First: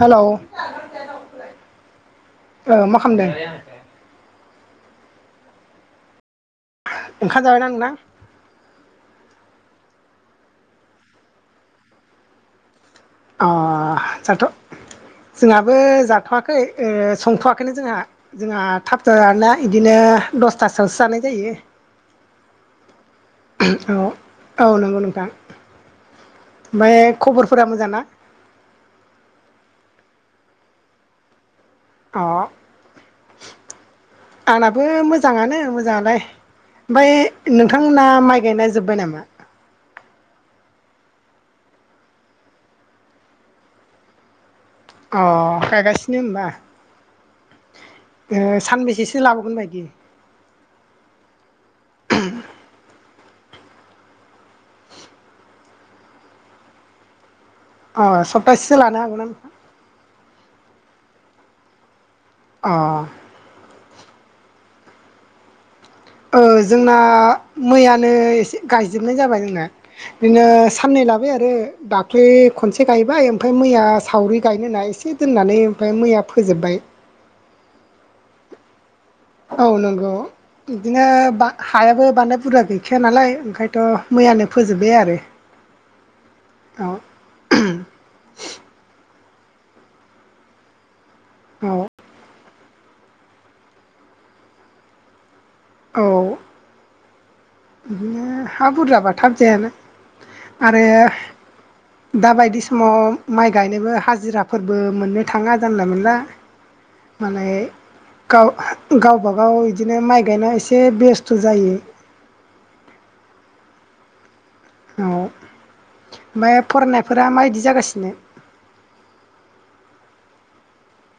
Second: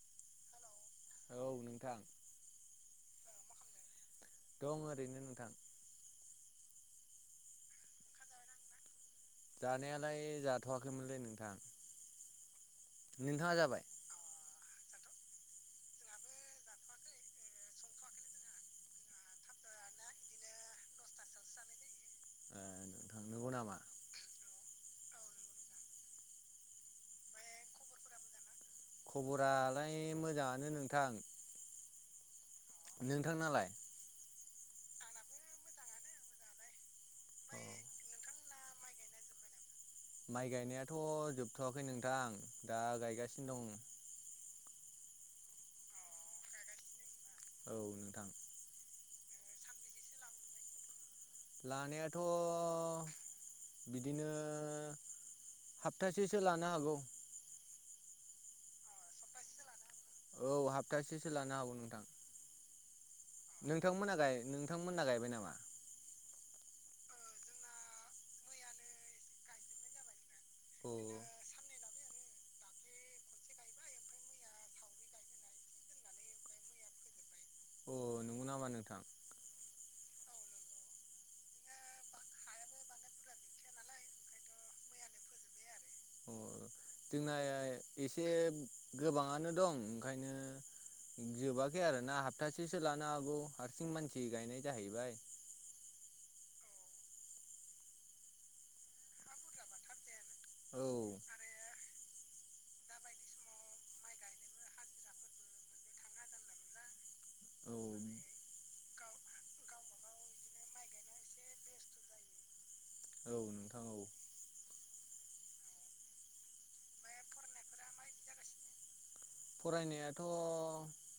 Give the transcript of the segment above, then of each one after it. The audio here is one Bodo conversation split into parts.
हेल'। मा औ नोंथां खालामदों। दं ओरैनो नोंथां। ओंखाम जाबायना नोंथां। जानायालाय जाथ'वाखैमोनलै नोंथां। अ नोंथाङा जाबाय रात। जोंहाबो जाथ'वाखै संथ'वाखैनो जोंहा जोंहा थाब जाया आरोना बिदिनो। दसथासोआवसो जानाय जायो। ओ नोंथां नंगौ नामा औ औ नंगौ। ओमफ्राय खबरफोरा मोजां ना। खबरालाय मोजाङानो नोंथां। अ। नोंथांनालाय। आंनाबो मोजाङानो मोजाङालाय। ओमफ्राय अ नोंथांमोना माइ गायना जोब्बाय नामा। माइ गायनायाथ' जोबथ'वाखै नोंथां दा गायगासिनो दं। अ गायगासिनो होनबा औ नोंथां सानबेसे। लाबोगोन बायदि। लानायाथ'। बिदिनो सप्तासेसो लानो हागौ। अ सप्तासेसो लानो हागौ नों। औ सफ्तासेसो लानो हागौ नोंथां। अ। नोंथांमोना नोंथांमोनना गायबाय नामा। औ जोंना मैयानो एसे गायजोबनाय जाबाय जोंना। बिदिनो अ साननै लाबाय आरो द। दाख्लोय खनसे गायबाय ओमफ्राय मैया सावरि गायनो ना एसे दोननानै ओमफ्राय मैया फोजोबबाय। अ। अ नंगौ नामा नोंथां। औ नंगौ। बिदिनो हायाबो बानदाय बुरजा गैखाया नालाय ओंखायनोथ' मैयानो फोजोब्बाय आरो। अ औ जोंना एसे गोबाङानो दं ओंखायनो। औ जोबाखै आरो ना हप्तासेसो लानो हागौ हारसिं मानसि गायनाय जाहैबाय। औ। बिदिनो हा बुरजाबा थाब जायानो आरो। औ दा बायदि समाव माइ गायनोबो हाजिराफोरबो मोननो थाङा जानला मोनला। माने। औ गाव गावबागाव बिदिनो माइ गायनाय एसे बेस्थ' जायो। [inaudible] औ ओमफाय फरायनायफोरा माबायदि जागासिनो। फरायनायाथ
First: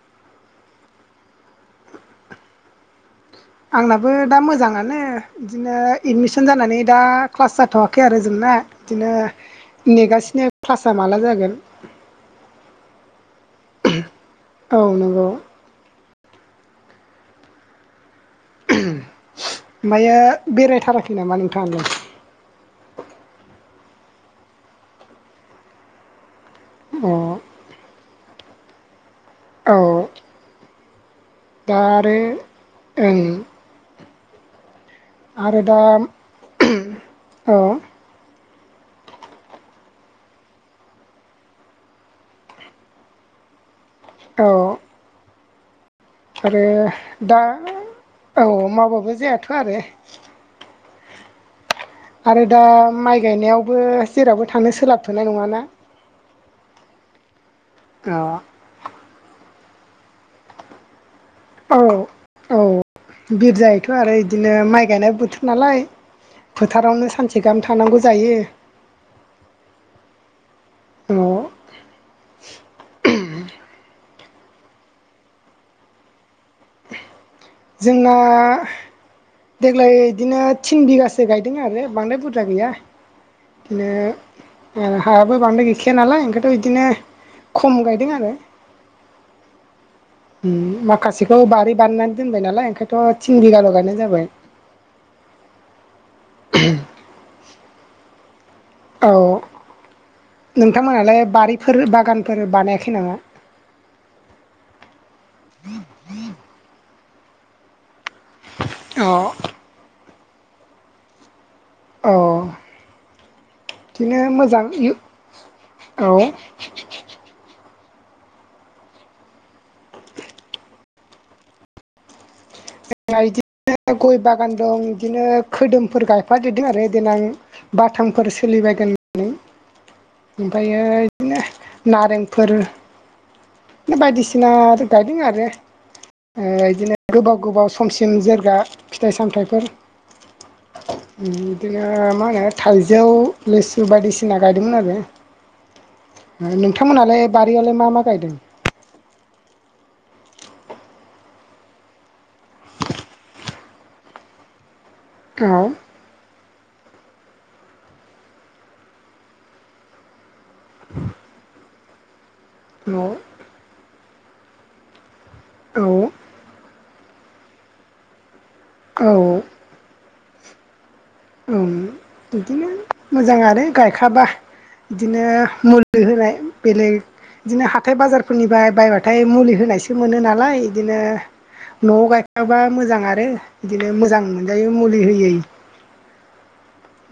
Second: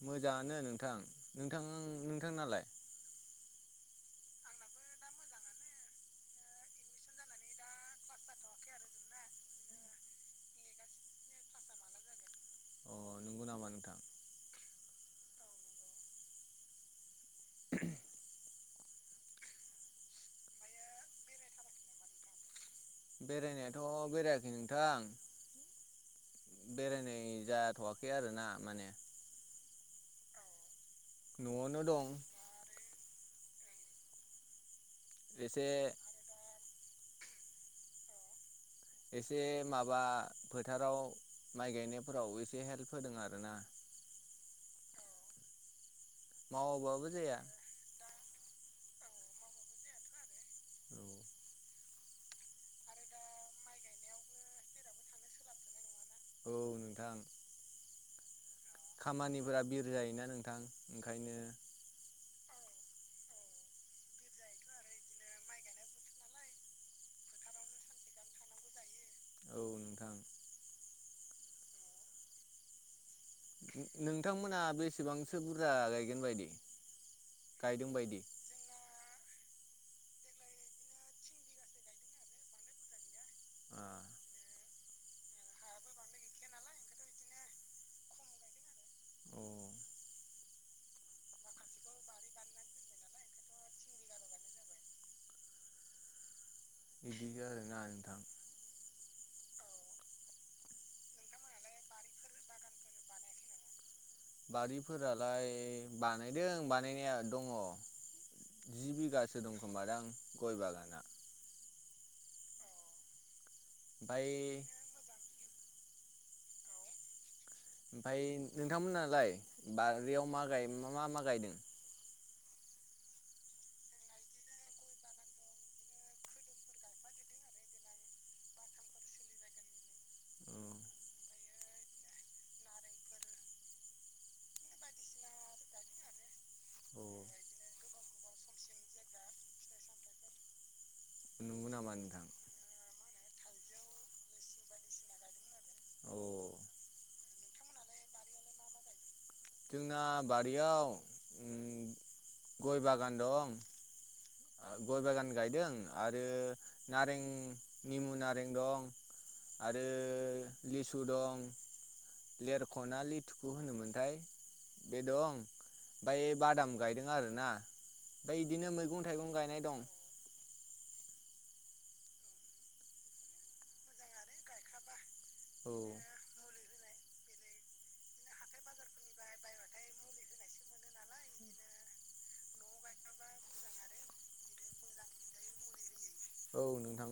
मोजाङानो नोंथां नोंथां नोंथांनालाय। [inaudible] आंनाबो दा मोजाङानो इदिनो एडमिसन जानानै दा क्लास जाथवाखै आरो जोंना। इदिनो नेगासिनो क्लासा माला जागोन। अ नंगौ नामा नोंथां। औ नंगौ। [unintelligible] ओमफायो बेरायथाराखै नामा नोंथाङालाय। बेरायनायाथ बेरायाखै नोंथां अ बेरायनाय जाथवाखै आरोना माने अ दा न'आवनो दं आरो ओं आरो एसे दा अ एसे माबा फोथाराव माइ गायनायफोराव एसे हेल्प होदों आरोना अ आरो मावाबाबो जाया दा औ मावबाबो जायाथ आरो आरो दा माइ गायनायावबो जेरावबो थांनो सोलाबथनाय नङाना औ नोंथां अ खामानिफोरा बिर जायोना नोंथां ओंखायनो औ औ बिर जायोैथ आरो इदिनो माइ गायनाय बोथोर नालाय फोथारावनो सानसे गाहाम थानांगौ जायो औ नोंथां औ नोंथांमोना बेसेबांसो बुरजा गायगोन बायदि? गायदों जोंना बायदि देग्लाय इदिनो थिन बिगासो गायदों आरो बांद्राय बुरजा गैया आ इदिनो ओ हायाबो बांद्राय गैखाया नालाय ओंखायथ इदिनो खम गायदों आरो अ ओम माखासेखौ बारि बानायनानै दोनबाय नालाय ओंखायथ थिन बिघाल गायनाय जाबाय [inaudible] इदिसो आरोना नोथां औ नोंथांमोनहालाय बारिफोर बागानफोर बानायाखै नामा बारिफोरालाय बानायदों बानायनाया दङ जि अ बिगासो दंखोमा दां गय बागाना अ बिदिनो मोजां उन ओमफ्राय औ ओमफाय नोंथांमोनहालाय बारियाव मा गाय मा मा गायदों? [unintelligible] गय बागान दं इदिनो खोदोमफोर गायफादेरदों आरो देनां बाथामफोर सोलिबायगोन नै ओमफायो इदिनो नारेंफोर बायदिसिना गायदों आरो ओ इदिनो औ गोबाव गोबाव समसिम जोरगा फिथाइ सामथायाइफोर ओम नंगौ इदिनो नामा नोंथां मा होनो थाइजौ लिसु बायदिसिना गायदोंमोन आरो अ नोंथांमोनहालाय बारियावलाय मा मा गायदों? जोंना बारियाव गय ओम बागान दं आ गय बागान गायदों औ आरो नारें निमु नारें दं आरो लिसु दं लेरखना लिथुखौ होनोमोनथाय बे दं औ ओमफ्राय बादाम गायदों आरोना। ओमफ्राय बिदिनो मैगं औ थाइगं औ गायनाय दं। औ बिदिनो मोजां आरो गायखाबा बिदिनो औ मुलि होनाय बेलेग बिदिनो हाथाय बाजारफोरनिफ्राय बायबाथाय मुलि होनायसो मोनो नालाय बिदिनो न'आव गायखाबा मोजां आरो बिदिनो मोजां मोनजायो मुलि होयै।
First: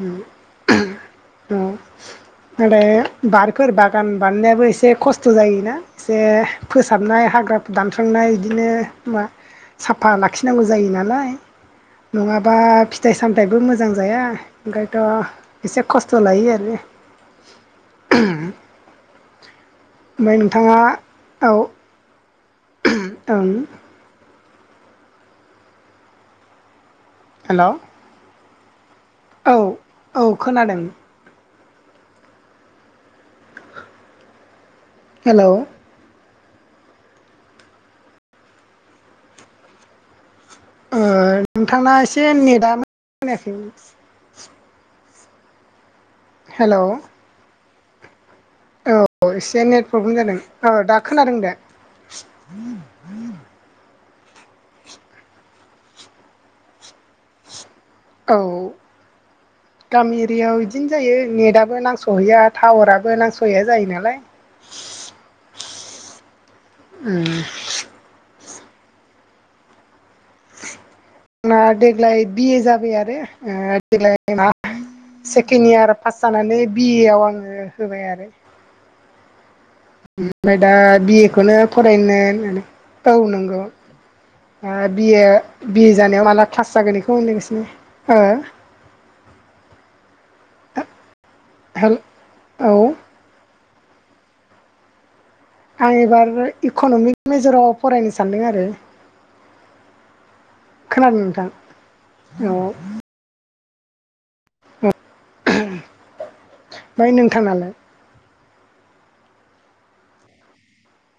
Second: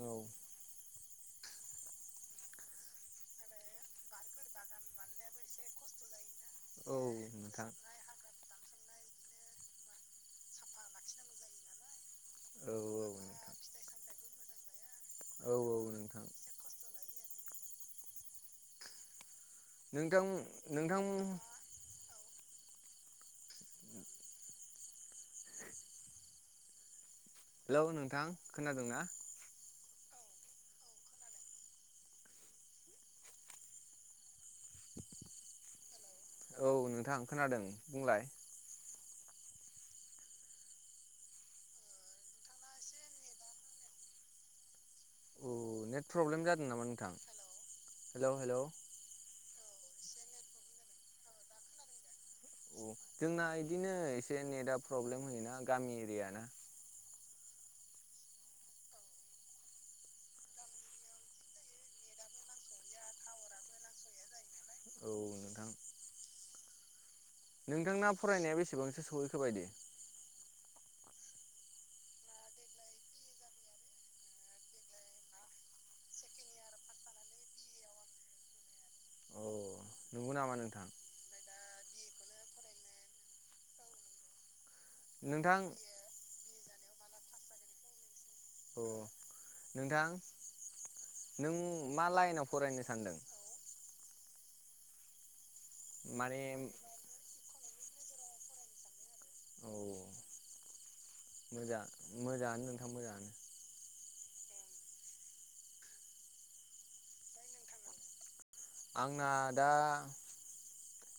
औ औ। आरो बारखोर बागान बानायनायाबो एसे खस्थ' जायोना एसे औ फोसाबनाय नोंथां हाग्राफोर दानस्रांनाय बिदिनो मा साफा लाखिनांगौ जायो नालाय। नङाबा औ औ फिथाइ नोंथां सामथायाइबो मोजां जाया ओंखाय औ थ' औ एसे खस्थ' नोंथां लायो आरो। नोंथां ओमफ्राय नोंथां ओं। हेलौ नोंथां खोनादोंना? औ औ खोनादों। हेलौ। औ नोंथां खोनादों बुंलाय। ओ नोंथांना एसे नेटआ मोजां खोनायाखै औ नेट प्रब्लेम जादों हेल' नामा नोंथां। हेलौ हेलौ औ एसे नेट प्रब्लेम जादों औ दा खोनादों दे। औ जोंना इदिनो एसे नेटआ प्रब्लेम होयोना गामि एरिया ना। औ। गामि एरियायाव बिदिनो जायो नेटआबो नांस'हैया टावाराबो नांस'हैया जायो नालाय। औ नोंथां। नोंथांना फरायनाया बेसेबांसो सहैखो बायदि। ना देग्लाय बिए जाबाय आरो देग्लाय ना। सेकेन्ड इयार पास जानानै बिए आव आङो होबाय आरो। अ नंगौ नामा ओमफ्राय दा नोंथां बिए खौनो फरायनो औ नोंगौ। बिए नोंथां बिए जानायाव माला क्लास जागोन बेखौ नेनसै। अ नोंथां। नों हेल मा लाइनाव औ फरायनो सानदों? आं एबार माने इक'न'मिक मेजराव फरायनो सानदों आरो। औ खोनादों नोंथां औ मोजां मोजाङानो नोंथां मोजाङानो। ओमफ्राय नोंथांनालाय? आंना दा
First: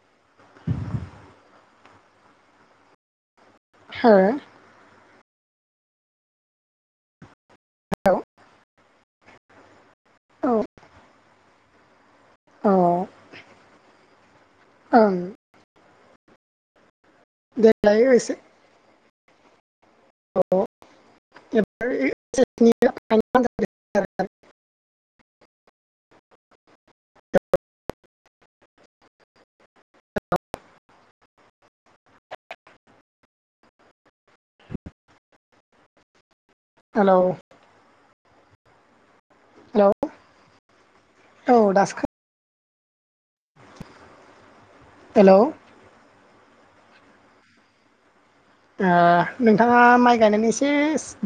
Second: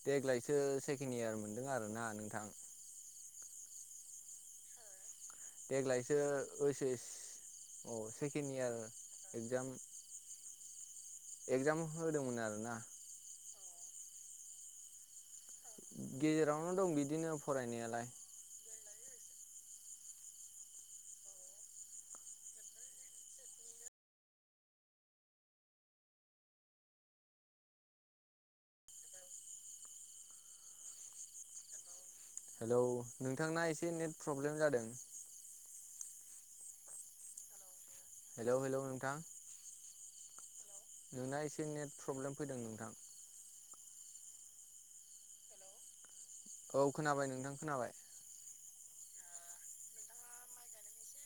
देग्लायसो सेकेणड इयार मोनदों आरोना नोंथां। हो? देग्लायसो ओइस एस औ सेकेण्ड इयार एगजाम औ। एगजाम होदोंमोन औ आरोना। ओं। गेजेरावनो दं बिदिनो देग्लाय फरायनायालाय। एसे [unintelligible] [unintelligible] [unintelligible] [unintelligible] हेलौ नोंथांना एसे नेट प्रब्लेम जादों। हेलौ। हेलौ हेलौ नोंथां हेलौ नोंना औ एसे दासो नेट खोना प्रब्लेम फैदों नों हेलौ। औ खोनाबाय नोंथां खोनाबाय। ओ नोंथाङा माइ गायनायनि एसे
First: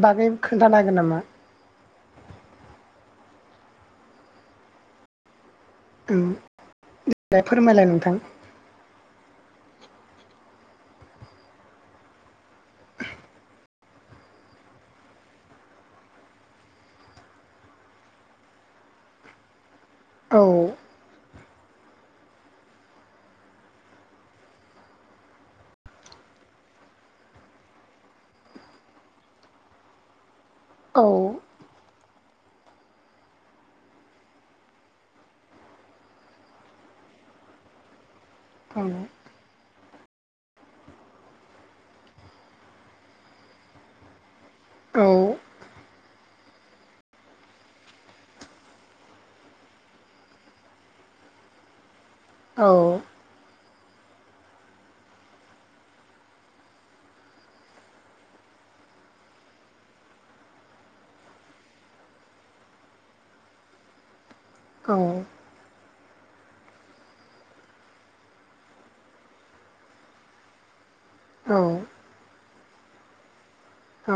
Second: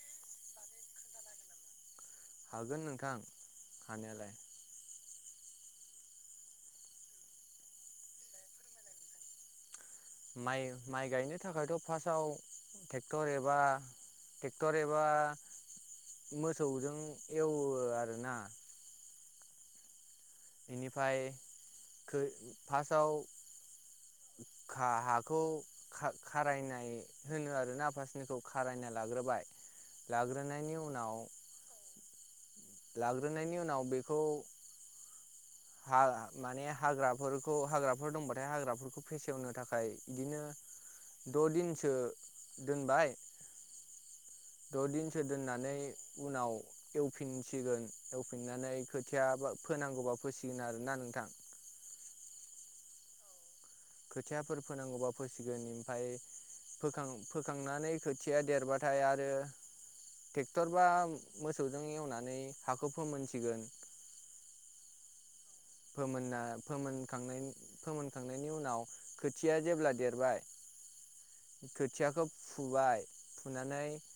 बागै खोन्थानो हागोन नामा? हागोन नोंथां हानायालाय। दे फोरमायलाय नोंथां। माइ माइ गायनो थाखायथ' फार्स्टआव ट्रेक्टर एबा ट्रेक्टर एबा मोसौजों एवो आरोना। औ बेनिफ्राय फार्स्टआव हाखौ खारायनाय होनो आरोना आफासनिखौ खारायनाय। लाग्रोबाय लाग्रोनायनि औ उनाव [inaudible] लाग्रोनायनि उनाव बेखौ ह माने हाग्राफोरखौ हाग्राफोर दंबाथाय औ हाग्राफोरखौ फेसेवनो थाखाय [inaudible] थाखाय बिदिनो द दिनसो दोनबाय। [inaudible] द औ दिनसो दोननानै उनाव एवफिनसिगोन एवफिननानै खोथियाा फोनांगौबा फोसिगोन आरोना। नोंथां। [inaudible] औ। खोथियाफोर फोनांगौबा फोसिगोन ओमफाय फोखां-फोखांनानै खोथिया देरबाथाय आरो ट्रेक्टर बा मोसौजों एवनानै हाखौ फोमोनसिगोन। औ। फोमोनना फोनखां फोमोनखांनायनि उनाव खोथिया जेब्ला देरबाय [inaudible] खोथियाखौ फुबाय फुनानै औ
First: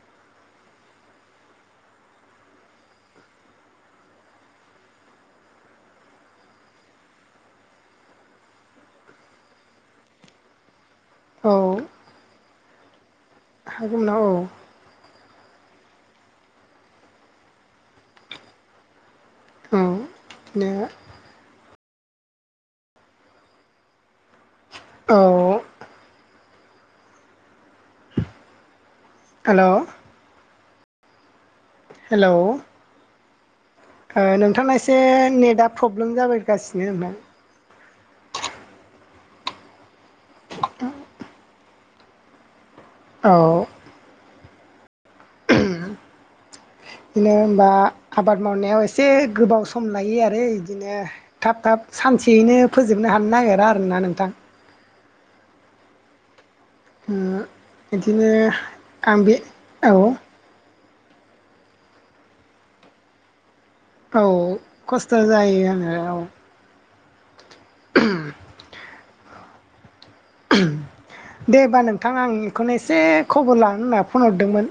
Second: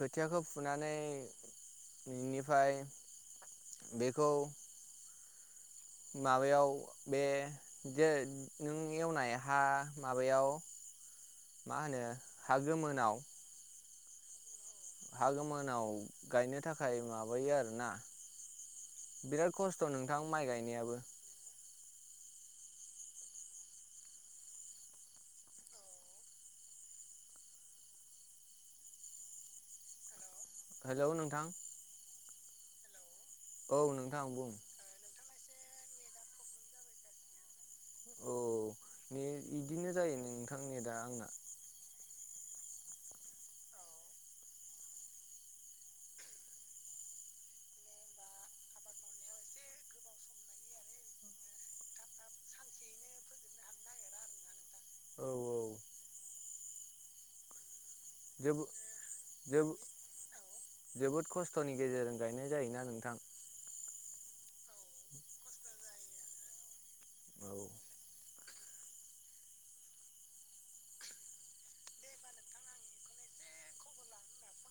खोथियाखौ फुनानै नोंनिफ्राय बेखौ माबायाव बे ज नों एवनाय हा माबायाव औ मा होनो हा गोमोनाव हा गोमोनाव औ। हा गो मोनाव गायनो थाखाय माबायो आरो ना। बिराद खस्थ नोंथां माइ बिदिनो गायनायाबो। औ। हेलौ। हेलौ नोंथां। हेलौ औ नोंथां ओ बुं नोंथाङा एसे नेट दा प्रब्लेम जाबायगासिनो आंना। औ ने बिदिनो जायो नोंथां नेदा आंना। औ। बिदिनो होनबा आबाद मावनायाव एसे गोबाव सम लायो आरो इदिनो थाब थाब सानसेयैनो फोजोबनो हानो नागिरा आरोना नोंथां। औ औ। ओ बिदिनो जोबो आं बे जोबो औ। जोबोद खस्थनि गेजेरजों गायनाय जायोना नोंथां। औ खस्थ जायो आङो औ। औ [inaudible] ओहोम दे हबा नोंथां आं बेखौनो एसे खबर लानो होनना फन हरदोंमोन।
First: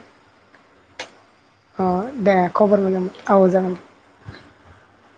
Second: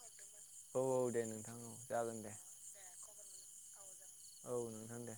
औ औ दे नोंथां औ अ जागोन दे खबर मोजां औ जागोन दे। औ नोंथां दे